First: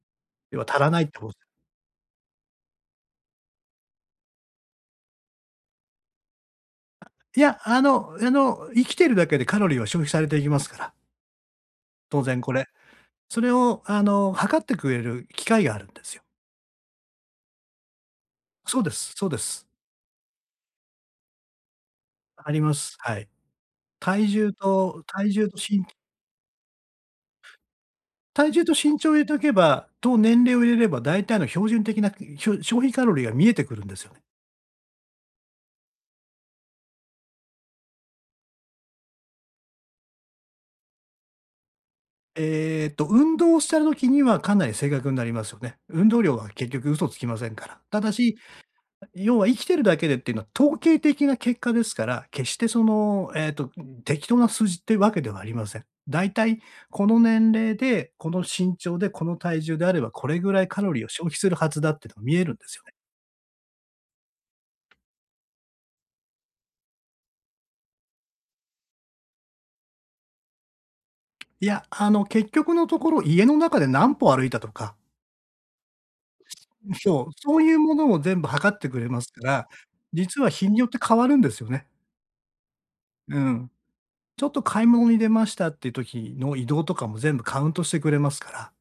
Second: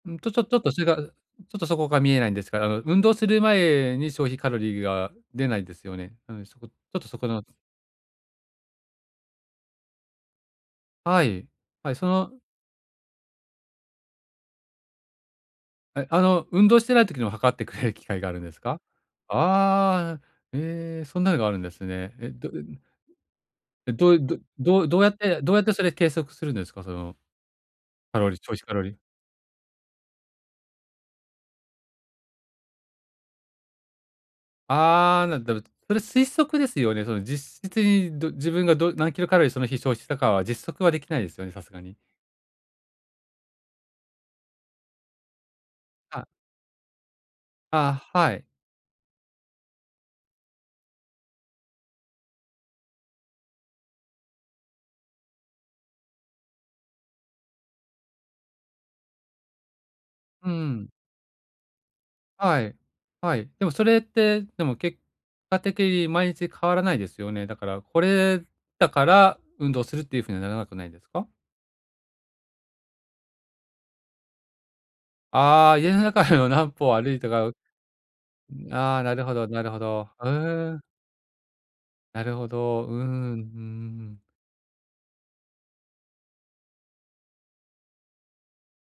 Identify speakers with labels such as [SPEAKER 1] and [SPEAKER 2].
[SPEAKER 1] うん、と、ちょちょ
[SPEAKER 2] 要
[SPEAKER 1] っ
[SPEAKER 2] は、
[SPEAKER 1] と
[SPEAKER 2] 足
[SPEAKER 1] 違
[SPEAKER 2] らないっ
[SPEAKER 1] う、
[SPEAKER 2] てこ
[SPEAKER 1] ちょっとそこが見えないんですから、う運動する前に消費カロリーが出ないですよね、うん、そこ、ちょっとそこ
[SPEAKER 2] い
[SPEAKER 1] の
[SPEAKER 2] や、あのあの、生きてるだけでカロリーは消費されていきますから。
[SPEAKER 1] はい。はい、そ
[SPEAKER 2] 当
[SPEAKER 1] の
[SPEAKER 2] 然これ。それを、あの、測ってくれる機械があるんで
[SPEAKER 1] え、
[SPEAKER 2] す
[SPEAKER 1] あ
[SPEAKER 2] よ。
[SPEAKER 1] の、運動してない時にも測ってくれる機械があるんですか？
[SPEAKER 2] そうです、そうです。
[SPEAKER 1] ああ、え、ええ、そんなのがあるんですね。え、ど
[SPEAKER 2] あり
[SPEAKER 1] ゆ
[SPEAKER 2] ま
[SPEAKER 1] に
[SPEAKER 2] す。はい。
[SPEAKER 1] え、どうい
[SPEAKER 2] 体
[SPEAKER 1] ど
[SPEAKER 2] 重
[SPEAKER 1] どうど
[SPEAKER 2] と、
[SPEAKER 1] うやっ
[SPEAKER 2] 体
[SPEAKER 1] て、
[SPEAKER 2] 重
[SPEAKER 1] ど
[SPEAKER 2] と
[SPEAKER 1] うやって
[SPEAKER 2] し
[SPEAKER 1] そ
[SPEAKER 2] ん
[SPEAKER 1] れ計測するんですか？その、カロリー、
[SPEAKER 2] 体
[SPEAKER 1] 消費
[SPEAKER 2] 重と
[SPEAKER 1] カロリ
[SPEAKER 2] 身
[SPEAKER 1] ー。
[SPEAKER 2] 長入れておけば、と、年齢を入れれば大体の標準的な、ひしょ消費カロリーが見えてくるんですよね。
[SPEAKER 1] ああ、な、どる。それ推測ですよね、その、実質に、ど自分が、ど何キロカロリーその日消費したかは実測はできないすよね？さすがに。
[SPEAKER 2] えっと、運動してる時にはかなり正確んなりますよね。運
[SPEAKER 1] は
[SPEAKER 2] 動
[SPEAKER 1] あ。
[SPEAKER 2] 量は結局嘘つきませんから。た
[SPEAKER 1] あ、
[SPEAKER 2] だ
[SPEAKER 1] は
[SPEAKER 2] し、
[SPEAKER 1] い。
[SPEAKER 2] あ、要は生きているだけでってのは、統計的な結果ですから、決してその、えっと、ん、適当な数字ってわけではありません。だいたい、この年齢でこの身長でこの体重であればこれ
[SPEAKER 1] ふ、
[SPEAKER 2] ぐ
[SPEAKER 1] う
[SPEAKER 2] らいカロ
[SPEAKER 1] ん。
[SPEAKER 2] リーを消費するはずだっての、見えるん
[SPEAKER 1] は
[SPEAKER 2] です
[SPEAKER 1] い、
[SPEAKER 2] よね。
[SPEAKER 1] はい。でもそれって、でも結果的に毎日変わらないですよね？だからこれ、だから運動するっていうふうにはならなくないでか？
[SPEAKER 2] いや、あの、結局のところ家の中で何歩歩いたとか
[SPEAKER 1] ああ、家の中でも何歩
[SPEAKER 2] うし
[SPEAKER 1] 歩い
[SPEAKER 2] ょ
[SPEAKER 1] た
[SPEAKER 2] う、
[SPEAKER 1] かん、
[SPEAKER 2] そういうものを全部測って
[SPEAKER 1] あ
[SPEAKER 2] く
[SPEAKER 1] あ、
[SPEAKER 2] れ
[SPEAKER 1] な
[SPEAKER 2] ま
[SPEAKER 1] る
[SPEAKER 2] す
[SPEAKER 1] ほ
[SPEAKER 2] か
[SPEAKER 1] ど、な
[SPEAKER 2] ら、
[SPEAKER 1] るほど。あ、う
[SPEAKER 2] 実は日
[SPEAKER 1] ー
[SPEAKER 2] に
[SPEAKER 1] ん。
[SPEAKER 2] よって変わるんですよね。
[SPEAKER 1] なるほど、うん、うん、うんう
[SPEAKER 2] うん。
[SPEAKER 1] んうん。
[SPEAKER 2] ちょっと買い物に出ましたって時の移動とかも全部カウントしてくれますから。